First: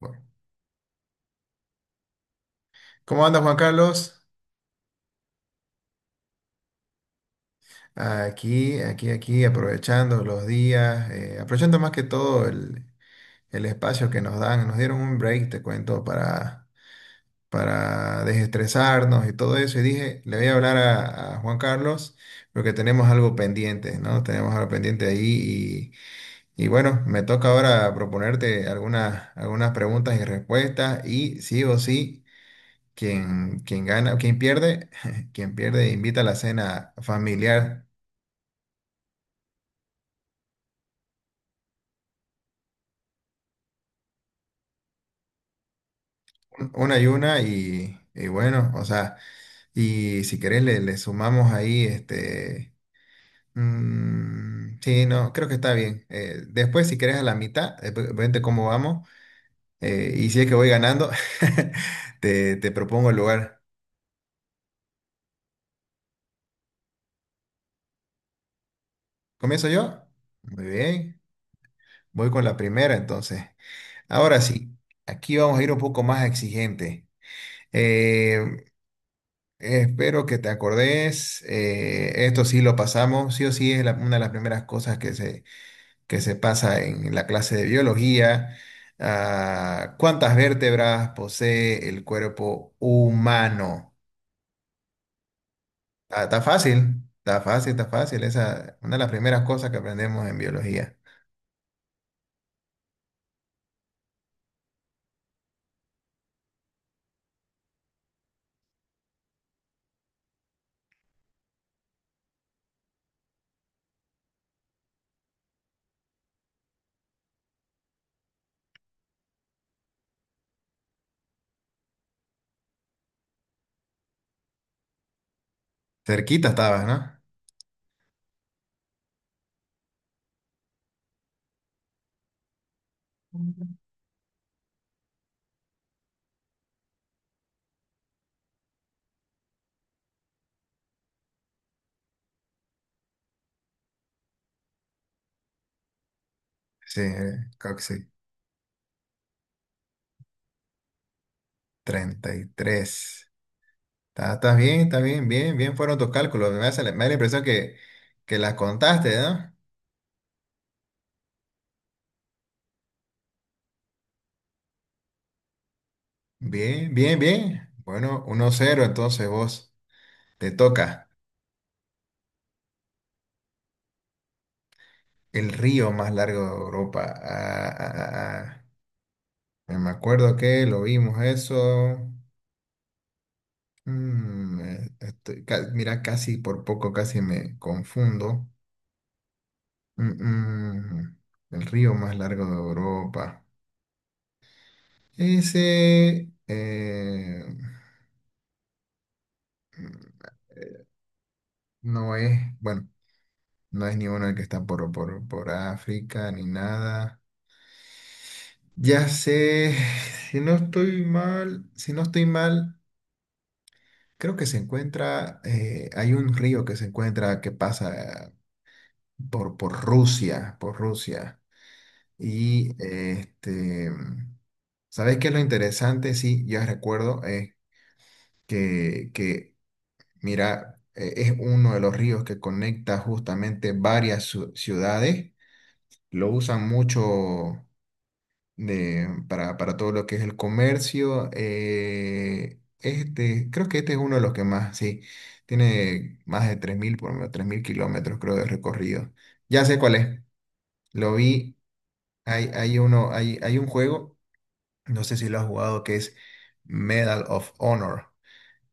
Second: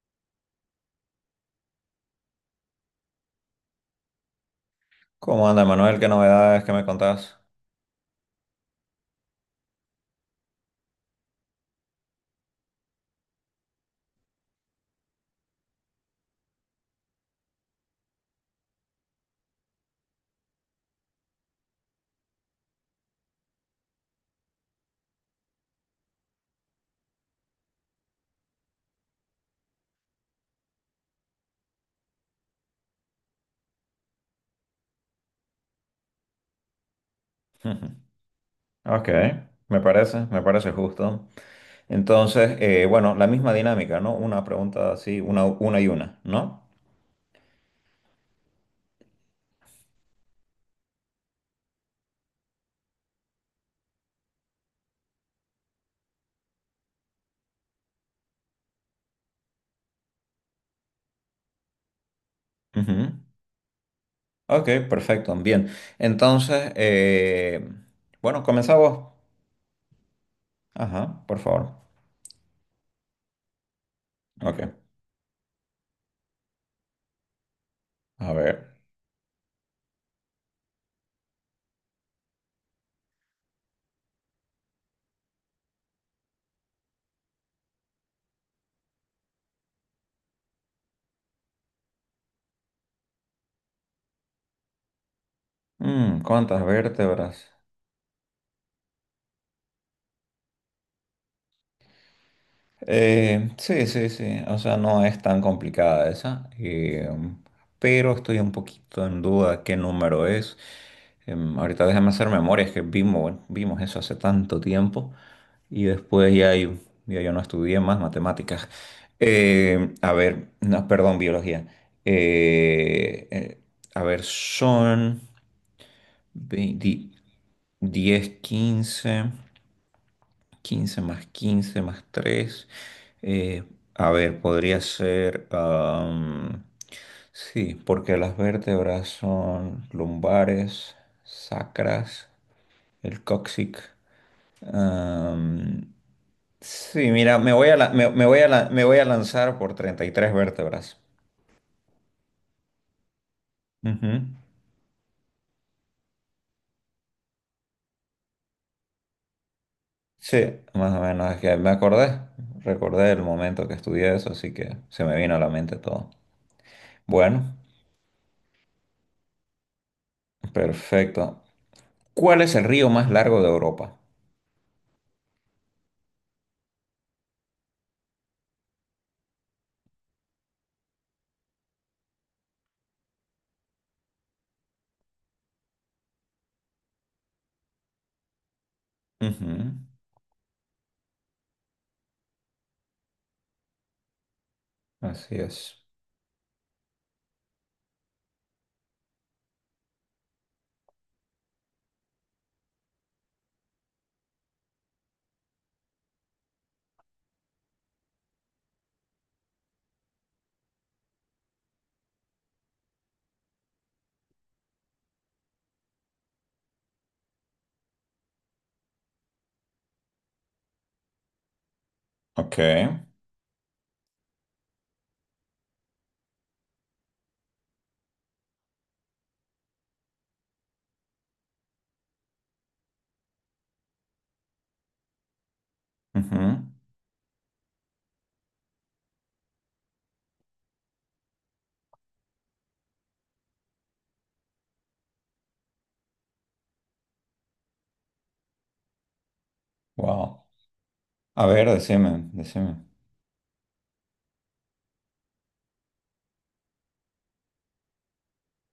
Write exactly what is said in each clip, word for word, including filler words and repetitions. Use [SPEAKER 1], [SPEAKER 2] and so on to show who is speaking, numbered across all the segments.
[SPEAKER 1] Bueno, ¿cómo anda Juan Carlos?
[SPEAKER 2] ¿Cómo anda, Manuel? ¿Qué novedades que me contás?
[SPEAKER 1] Aquí, aquí, aquí, aprovechando los días, eh, aprovechando más que todo el, el espacio que nos dan. Nos dieron un break, te cuento, para, para desestresarnos y todo eso. Y dije, le voy a hablar a, a Juan Carlos porque tenemos algo pendiente, ¿no? Tenemos algo pendiente ahí y, y bueno, me toca ahora proponerte algunas, algunas preguntas y respuestas y sí o sí. Quien, quien gana, quien pierde, quien pierde invita a la cena familiar.
[SPEAKER 2] Ok, me parece, me parece justo. Entonces, eh, bueno, la misma dinámica, ¿no? Una pregunta así, una, una y una, ¿no?
[SPEAKER 1] Un- una y una, y, y bueno, o sea, y si querés le, le sumamos ahí, este, mm, sí, no, creo que está bien. Eh, después, si querés a la mitad, eh, ve- vente cómo vamos, eh, y si es que voy ganando, te, te propongo
[SPEAKER 2] Ujú.
[SPEAKER 1] el lugar.
[SPEAKER 2] Ok, perfecto, bien. Entonces, eh, bueno, comenzamos.
[SPEAKER 1] ¿Comienzo yo? Muy bien,
[SPEAKER 2] Ajá, por favor.
[SPEAKER 1] voy con la primera entonces. Ahora sí,
[SPEAKER 2] Ok,
[SPEAKER 1] aquí vamos a ir un poco más exigente.
[SPEAKER 2] a
[SPEAKER 1] Eh,
[SPEAKER 2] ver.
[SPEAKER 1] Espero que te acordes. Eh, esto sí lo pasamos. Sí o sí es la- una de las primeras cosas que se, que se pasa en la clase de biología. Ah, ¿cuántas vértebras posee el cuerpo humano?
[SPEAKER 2] Mm,
[SPEAKER 1] Ah, está
[SPEAKER 2] ¿cuántas
[SPEAKER 1] fácil, está
[SPEAKER 2] vértebras?
[SPEAKER 1] fácil, está fácil. Esa es una de las primeras cosas que aprendemos en biología.
[SPEAKER 2] Eh, sí, sí, sí. O sea, no es tan complicada esa. Eh, pero estoy un poquito en duda qué número es. Em, ahorita déjame hacer memoria, es que vimos, vimos eso hace tanto tiempo. Y después ya yo, ya yo no estudié más matemáticas. Eh, a ver, no, perdón, biología. Eh, eh, a ver, son
[SPEAKER 1] Cerquita estabas, ¿no?
[SPEAKER 2] veinte, diez, quince quince más quince más tres, eh, a ver, podría ser... am, sí, porque las vértebras son lumbares, sacras, el cóccix. am,
[SPEAKER 1] Sí,
[SPEAKER 2] sí, mira,
[SPEAKER 1] eh,
[SPEAKER 2] me voy
[SPEAKER 1] creo
[SPEAKER 2] a,
[SPEAKER 1] que
[SPEAKER 2] la-
[SPEAKER 1] sí.
[SPEAKER 2] me, me voy a, la- me voy a lanzar por treinta y tres vértebras.
[SPEAKER 1] Treinta y tres.
[SPEAKER 2] Ujú.
[SPEAKER 1] Está- Estás bien, está bien, bien, bien fueron tus cálculos. Me hace la- me da la impresión que, que las contaste, ¿no?
[SPEAKER 2] Sí, más o menos, es que me acordé, recordé el momento que estudié eso, así que se me vino a la mente todo.
[SPEAKER 1] Bien, bien,
[SPEAKER 2] Bueno,
[SPEAKER 1] bien. Bueno, uno cero. Entonces vos, te toca.
[SPEAKER 2] perfecto. ¿Cuál es el río más largo de Europa?
[SPEAKER 1] El río más largo de Europa. Ah, ah, ah, ah. Me acuerdo que lo vimos eso. Mm, eh, estoy ca- mira, casi por poco, casi me confundo.
[SPEAKER 2] Ujú.
[SPEAKER 1] Mm, mm, el río más largo de Europa.
[SPEAKER 2] Así es.
[SPEAKER 1] Ese eh, no es, bueno, no es ni uno el que está por, por, por África ni nada. Ya sé, si no estoy mal, si no estoy mal, creo que se encuentra, eh, hay un río que se encuentra que pasa por, por Rusia, por Rusia.
[SPEAKER 2] Ok.
[SPEAKER 1] Y este, ¿sabes qué es lo interesante? Sí, ya recuerdo, es que, que, mira, eh, es uno de los ríos que conecta justamente varias ciu- ciudades. Lo usan
[SPEAKER 2] Ujú.
[SPEAKER 1] mucho de, para, para todo lo que es el comercio. Eh, este, creo que este es uno de los que más, sí, tiene más de tres mil, por lo menos tres mil kilómetros, creo, de recorrido. Ya sé cuál es,
[SPEAKER 2] Wow.
[SPEAKER 1] lo
[SPEAKER 2] A
[SPEAKER 1] vi,
[SPEAKER 2] ver, decime,
[SPEAKER 1] hay, hay
[SPEAKER 2] decime.
[SPEAKER 1] uno, hay, hay un juego, no sé si lo has jugado, que es Medal of Honor.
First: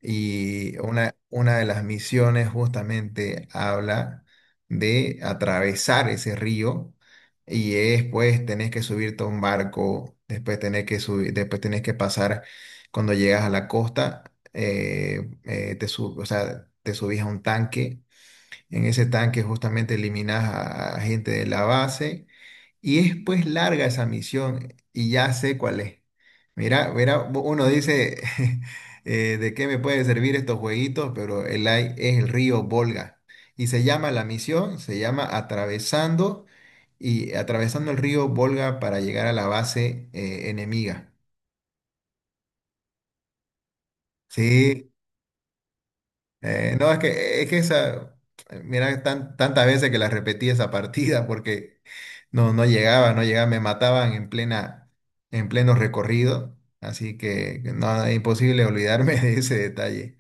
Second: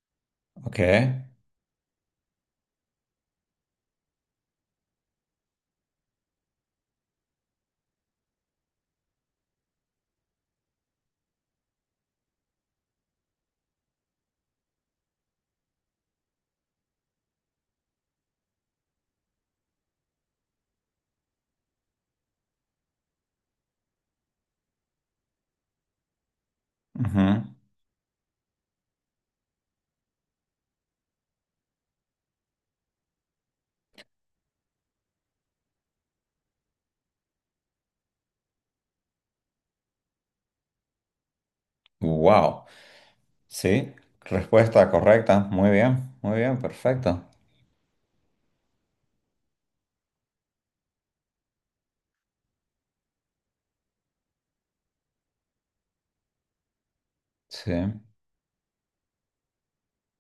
[SPEAKER 1] Y
[SPEAKER 2] Ok.
[SPEAKER 1] una, una de las misiones justamente habla de atravesar ese río, y es pues tenés que subirte a un barco, después tenés que subir, después tenés que pasar cuando llegas a la costa, eh, eh, te sub- o sea, te subís a un tanque. En ese tanque justamente eliminás a, a gente de la base, y es pues larga esa misión y ya sé cuál es. Mira, mira,
[SPEAKER 2] Ujú.
[SPEAKER 1] uno dice, eh, ¿de qué me puede servir estos jueguitos? Pero el A I es el río Volga. Y se llama la misión, se llama Atravesando, y atravesando el río Volga para llegar a la base eh, enemiga.
[SPEAKER 2] Wow. Sí.
[SPEAKER 1] Sí,
[SPEAKER 2] Respuesta correcta. Muy bien. Muy bien.
[SPEAKER 1] Eh, no, es
[SPEAKER 2] Perfecto.
[SPEAKER 1] que, es que esa, mira, tan- tantas veces que la repetí esa partida, porque no, no llegaba, no llegaba, me mataban en plena, en pleno recorrido, así que
[SPEAKER 2] Sí.
[SPEAKER 1] no, es imposible olvidarme de ese detalle.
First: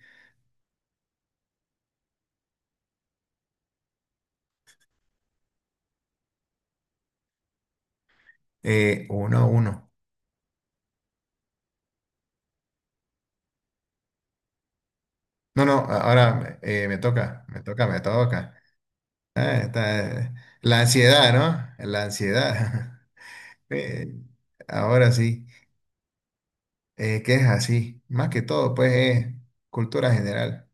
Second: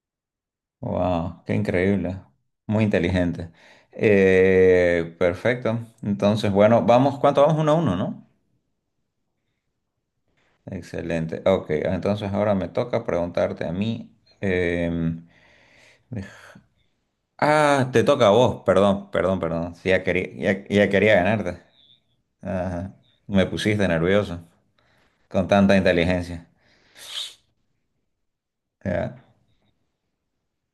[SPEAKER 2] Wow. Qué increíble. Muy inteligente. Eh, perfecto. Entonces, bueno, vamos. ¿Cuánto vamos? Uno a uno, ¿no?
[SPEAKER 1] Eh, uno, a uno.
[SPEAKER 2] Excelente. Ok. Entonces ahora me toca preguntarte a mí. Eh,
[SPEAKER 1] No, no, ahora eh, me toca, me toca,
[SPEAKER 2] Ah,
[SPEAKER 1] me
[SPEAKER 2] te toca a
[SPEAKER 1] toca.
[SPEAKER 2] vos, perdón, perdón,
[SPEAKER 1] Ah,
[SPEAKER 2] perdón. Sí, Ya quería,
[SPEAKER 1] está-
[SPEAKER 2] ya,
[SPEAKER 1] la
[SPEAKER 2] ya quería
[SPEAKER 1] ansiedad,
[SPEAKER 2] ganarte.
[SPEAKER 1] ¿no? La
[SPEAKER 2] Ajá.
[SPEAKER 1] ansiedad.
[SPEAKER 2] Me pusiste
[SPEAKER 1] Eh,
[SPEAKER 2] nervioso
[SPEAKER 1] Ahora
[SPEAKER 2] con
[SPEAKER 1] sí,
[SPEAKER 2] tanta inteligencia.
[SPEAKER 1] eh, que es así, más que todo, pues
[SPEAKER 2] Ya,
[SPEAKER 1] es cultura general.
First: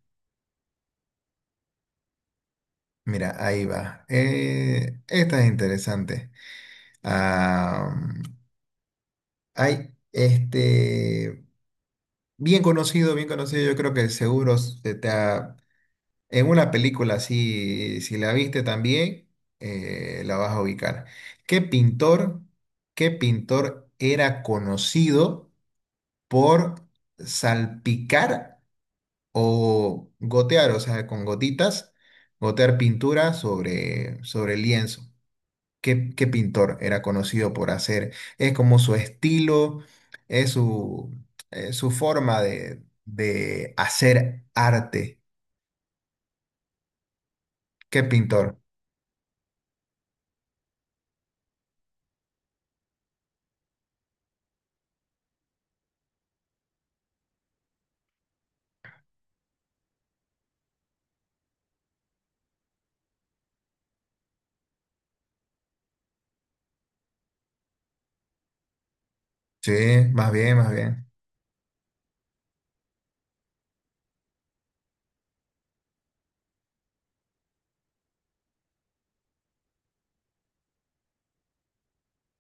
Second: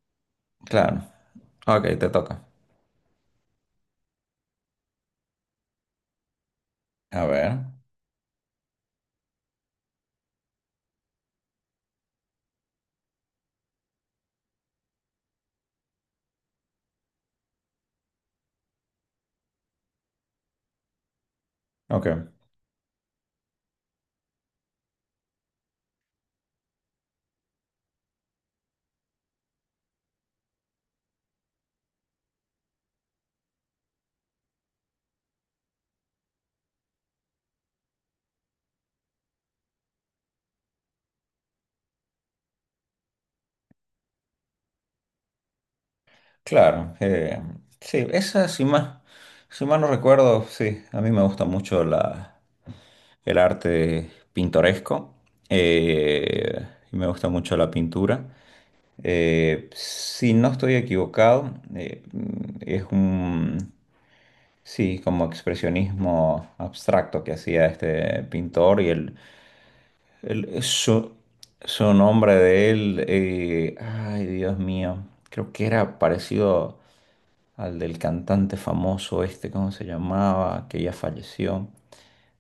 [SPEAKER 2] claro. Ok, te toca.
[SPEAKER 1] Mira, ahí va. Eh, esta es interesante.
[SPEAKER 2] A ver.
[SPEAKER 1] Ah, hay este bien conocido, bien conocido, yo creo que seguro se te ha- en una película así, si la viste también, eh, la vas a ubicar. ¿Qué
[SPEAKER 2] Ok.
[SPEAKER 1] pintor, qué pintor era conocido por salpicar o gotear, o sea, con gotitas, gotear pintura sobre, sobre el lienzo? qué, qué pintor era conocido por hacer? Es como su estilo, es su, eh, su forma de, de hacer arte.
[SPEAKER 2] Claro. Eh,
[SPEAKER 1] ¿Qué
[SPEAKER 2] sí, esa,
[SPEAKER 1] pintor?
[SPEAKER 2] si más, si mal no recuerdo, sí, a mí me gusta mucho la, el arte pintoresco. eh, y me gusta mucho la pintura. Eh, si no estoy equivocado, eh, es un... Sí, como expresionismo abstracto que hacía este pintor y el,
[SPEAKER 1] Sí, más bien,
[SPEAKER 2] el-
[SPEAKER 1] más bien.
[SPEAKER 2] su, su nombre de él, eh, ay Dios mío, creo que era parecido al del cantante famoso este. ¿Cómo se llamaba? Que ya falleció.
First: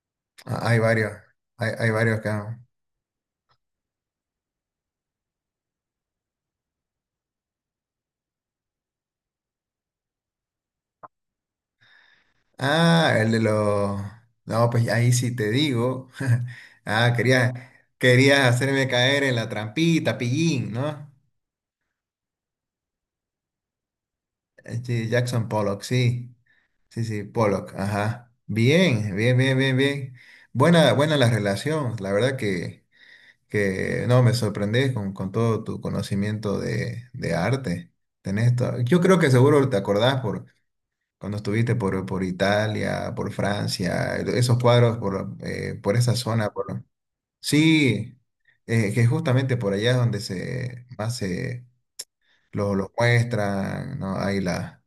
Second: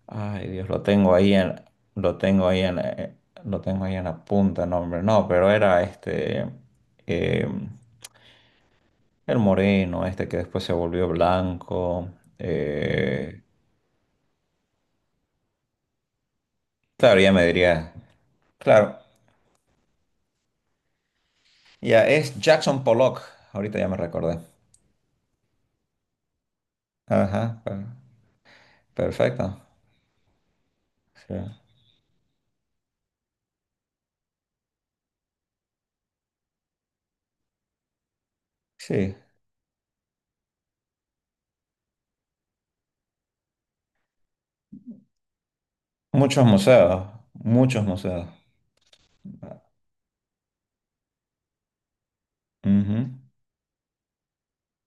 [SPEAKER 2] Ay
[SPEAKER 1] Ah,
[SPEAKER 2] Dios,
[SPEAKER 1] hay
[SPEAKER 2] lo
[SPEAKER 1] varios,
[SPEAKER 2] tengo ahí en,
[SPEAKER 1] hay, hay
[SPEAKER 2] lo
[SPEAKER 1] varios
[SPEAKER 2] tengo
[SPEAKER 1] acá.
[SPEAKER 2] ahí en, eh, lo tengo ahí en la punta, el nombre, no, pero era este, eh, el moreno, este que después se volvió blanco.
[SPEAKER 1] Ah, el de
[SPEAKER 2] eh,
[SPEAKER 1] los. No, pues ahí sí te digo. Ah,
[SPEAKER 2] Claro, ya me
[SPEAKER 1] querías,
[SPEAKER 2] diría.
[SPEAKER 1] querías hacerme
[SPEAKER 2] Claro,
[SPEAKER 1] caer en la trampita, pillín, ¿no?
[SPEAKER 2] ya es Jackson Pollock. Ahorita ya me recordé.
[SPEAKER 1] Eh, Sí, Jackson Pollock, sí. Sí, sí,
[SPEAKER 2] Ajá,
[SPEAKER 1] Pollock,
[SPEAKER 2] per-
[SPEAKER 1] ajá. Bien, bien, bien,
[SPEAKER 2] perfecto.
[SPEAKER 1] bien, bien. Buena, buena la
[SPEAKER 2] Sí.
[SPEAKER 1] relación. La verdad que, que no, me sorprendes con, con todo tu conocimiento de, de arte. Tenés to- Yo
[SPEAKER 2] Sí,
[SPEAKER 1] creo que seguro te acordás por cuando estuviste por, por Italia, por Francia, esos cuadros por, eh, por esa
[SPEAKER 2] muchos
[SPEAKER 1] zona. Por.
[SPEAKER 2] museos, muchos
[SPEAKER 1] Sí,
[SPEAKER 2] museos.
[SPEAKER 1] eh, que justamente por allá es donde se más se los, los
[SPEAKER 2] Ujú.
[SPEAKER 1] muestran, ¿no? Hay la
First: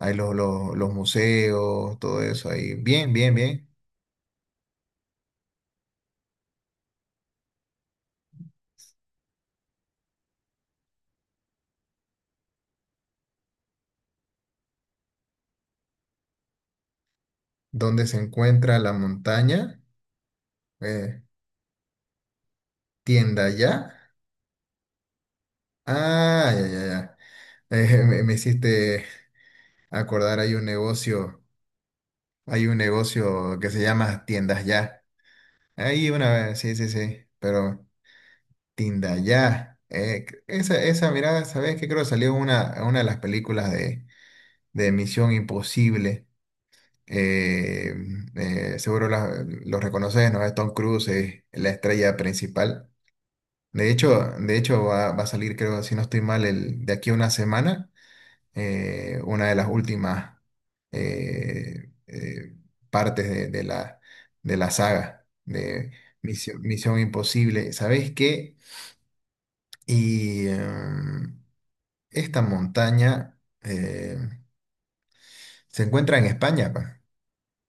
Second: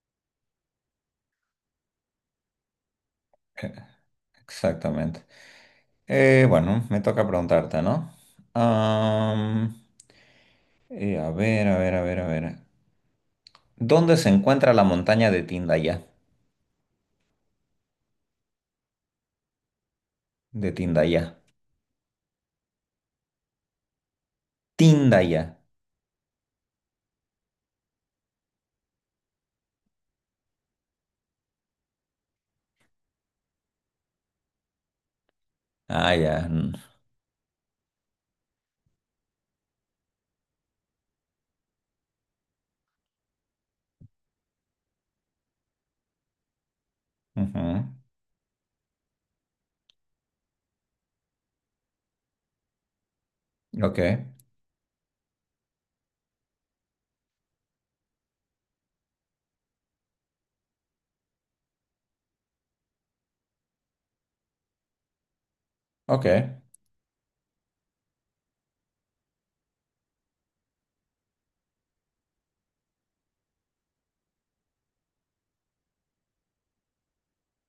[SPEAKER 1] hay los, los, los museos, todo eso ahí. Bien, bien, bien.
[SPEAKER 2] Exactamente. Eh, bueno, me toca preguntarte, ¿no? Am, eh, a ver, a ver, a ver, a ver. ¿Dónde se encuentra la montaña de Tindaya?
[SPEAKER 1] ¿Dónde se encuentra la montaña?
[SPEAKER 2] De
[SPEAKER 1] Eh,
[SPEAKER 2] Tindaya.
[SPEAKER 1] Tienda ya.
[SPEAKER 2] Tindaya.
[SPEAKER 1] Ah, ya, ya, ya. Eh, me, me hiciste acordar, hay un negocio, hay un negocio que se llama Tiendas Ya. Ahí
[SPEAKER 2] Ah,
[SPEAKER 1] una
[SPEAKER 2] ya.
[SPEAKER 1] vez, sí,
[SPEAKER 2] Mm.
[SPEAKER 1] sí, sí. Pero Tienda Ya. eh, esa, esa mirada, ¿sabes qué? Creo que salió en una, en una de las películas de, de Misión Imposible.
[SPEAKER 2] Ujú.
[SPEAKER 1] eh, eh, Seguro la- lo reconoces, ¿no? Tom Cruise es la estrella principal. De
[SPEAKER 2] Ok,
[SPEAKER 1] hecho, de hecho va, va a salir, creo, si no estoy mal, el, de aquí a una semana, eh, una de las últimas eh, eh, partes de, de la, de la saga de
[SPEAKER 2] ok.
[SPEAKER 1] Misión, Misión Imposible. ¿Sabes qué? Y em, esta montaña eh, se encuentra en España, pa.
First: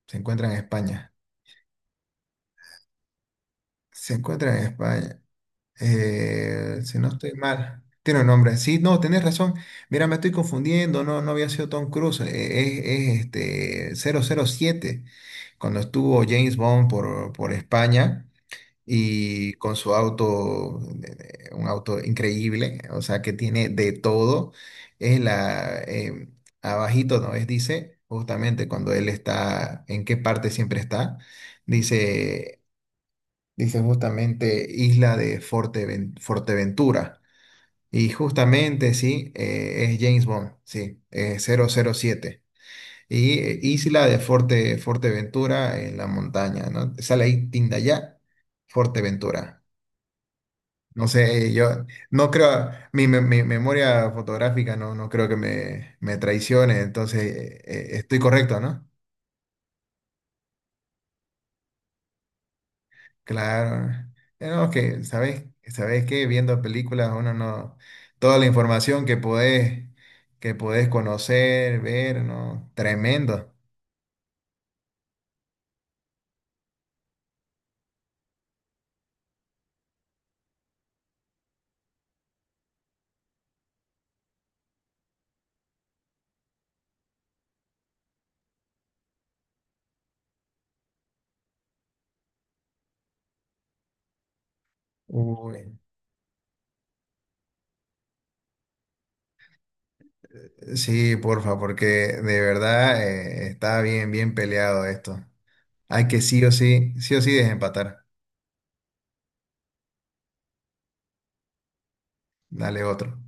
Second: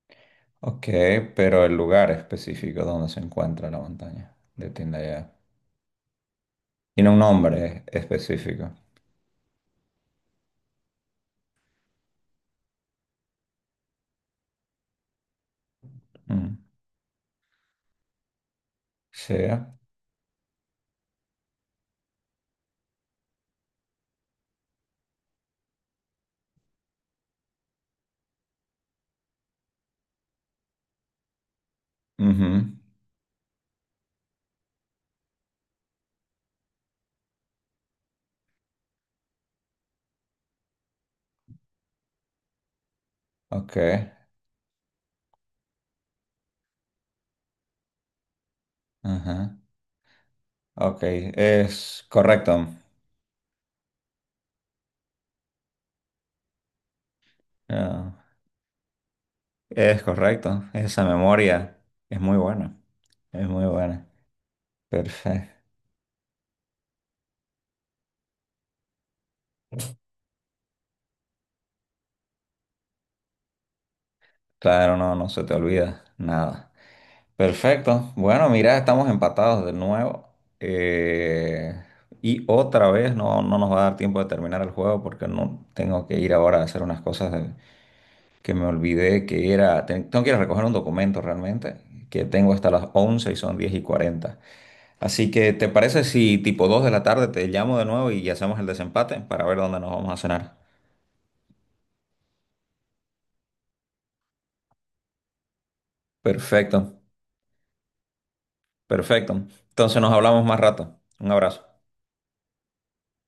[SPEAKER 1] Se encuentra en
[SPEAKER 2] Ok,
[SPEAKER 1] España.
[SPEAKER 2] pero el lugar específico donde se encuentra la
[SPEAKER 1] Se
[SPEAKER 2] montaña
[SPEAKER 1] encuentra en
[SPEAKER 2] de
[SPEAKER 1] España.
[SPEAKER 2] Tindaya.
[SPEAKER 1] Eh, si no
[SPEAKER 2] Tiene un
[SPEAKER 1] estoy mal.
[SPEAKER 2] nombre
[SPEAKER 1] Tiene un nombre.
[SPEAKER 2] específico.
[SPEAKER 1] Sí, no, tenés razón. Mira, me estoy confundiendo. No, no había sido Tom Cruise. eh, Es, es, este cero cero siete. Cuando estuvo James
[SPEAKER 2] Mm.
[SPEAKER 1] Bond por, por España
[SPEAKER 2] Sí.
[SPEAKER 1] y con su auto, eh, un auto increíble, o sea, que tiene de todo. Es la, eh, Abajito, ¿no? Es, dice, justamente cuando él está, en qué parte siempre está. Dice
[SPEAKER 2] Ujú.
[SPEAKER 1] Dice justamente Isla de Forteven- Forteventura. Y justamente, sí, eh, es James Bond, sí, eh, cero cero siete. Y eh,
[SPEAKER 2] Ok.
[SPEAKER 1] Isla de Forte, Forteventura en la montaña, ¿no? Sale ahí Tindaya,
[SPEAKER 2] Ajá.
[SPEAKER 1] Forteventura.
[SPEAKER 2] Ok.
[SPEAKER 1] No sé, eh, yo
[SPEAKER 2] Es
[SPEAKER 1] no
[SPEAKER 2] correcto.
[SPEAKER 1] creo, mi, me- mi memoria fotográfica no, no creo que me, me traicione, entonces eh, eh,
[SPEAKER 2] Ah,
[SPEAKER 1] estoy correcto, ¿no?
[SPEAKER 2] es correcto. Esa memoria es muy buena. Es muy
[SPEAKER 1] Claro.
[SPEAKER 2] buena.
[SPEAKER 1] Eh, No, que sabes,
[SPEAKER 2] Perfecto.
[SPEAKER 1] sabes que viendo películas, uno no, toda la información que podés, que podés, conocer, ver, ¿no? Tremendo.
[SPEAKER 2] Claro, no, no se te olvida nada. Perfecto. Bueno, mira, estamos empatados de nuevo. Eh, y otra vez no, no nos va a dar tiempo de terminar el juego porque no tengo que ir ahora a hacer unas cosas de- que me olvidé que era. ten- tengo que ir a recoger un documento realmente que tengo hasta las once y son diez y cuarenta. Así que, ¿te
[SPEAKER 1] Uy.
[SPEAKER 2] parece si tipo dos de la tarde te llamo de nuevo y hacemos el desempate para ver dónde nos vamos a cenar?
[SPEAKER 1] Sí, porfa, porque de verdad eh, está bien, bien peleado esto. Hay que sí o
[SPEAKER 2] Perfecto,
[SPEAKER 1] sí, sí o sí desempatar.
[SPEAKER 2] perfecto. Entonces nos hablamos más rato. Un abrazo.
[SPEAKER 1] Dale otro.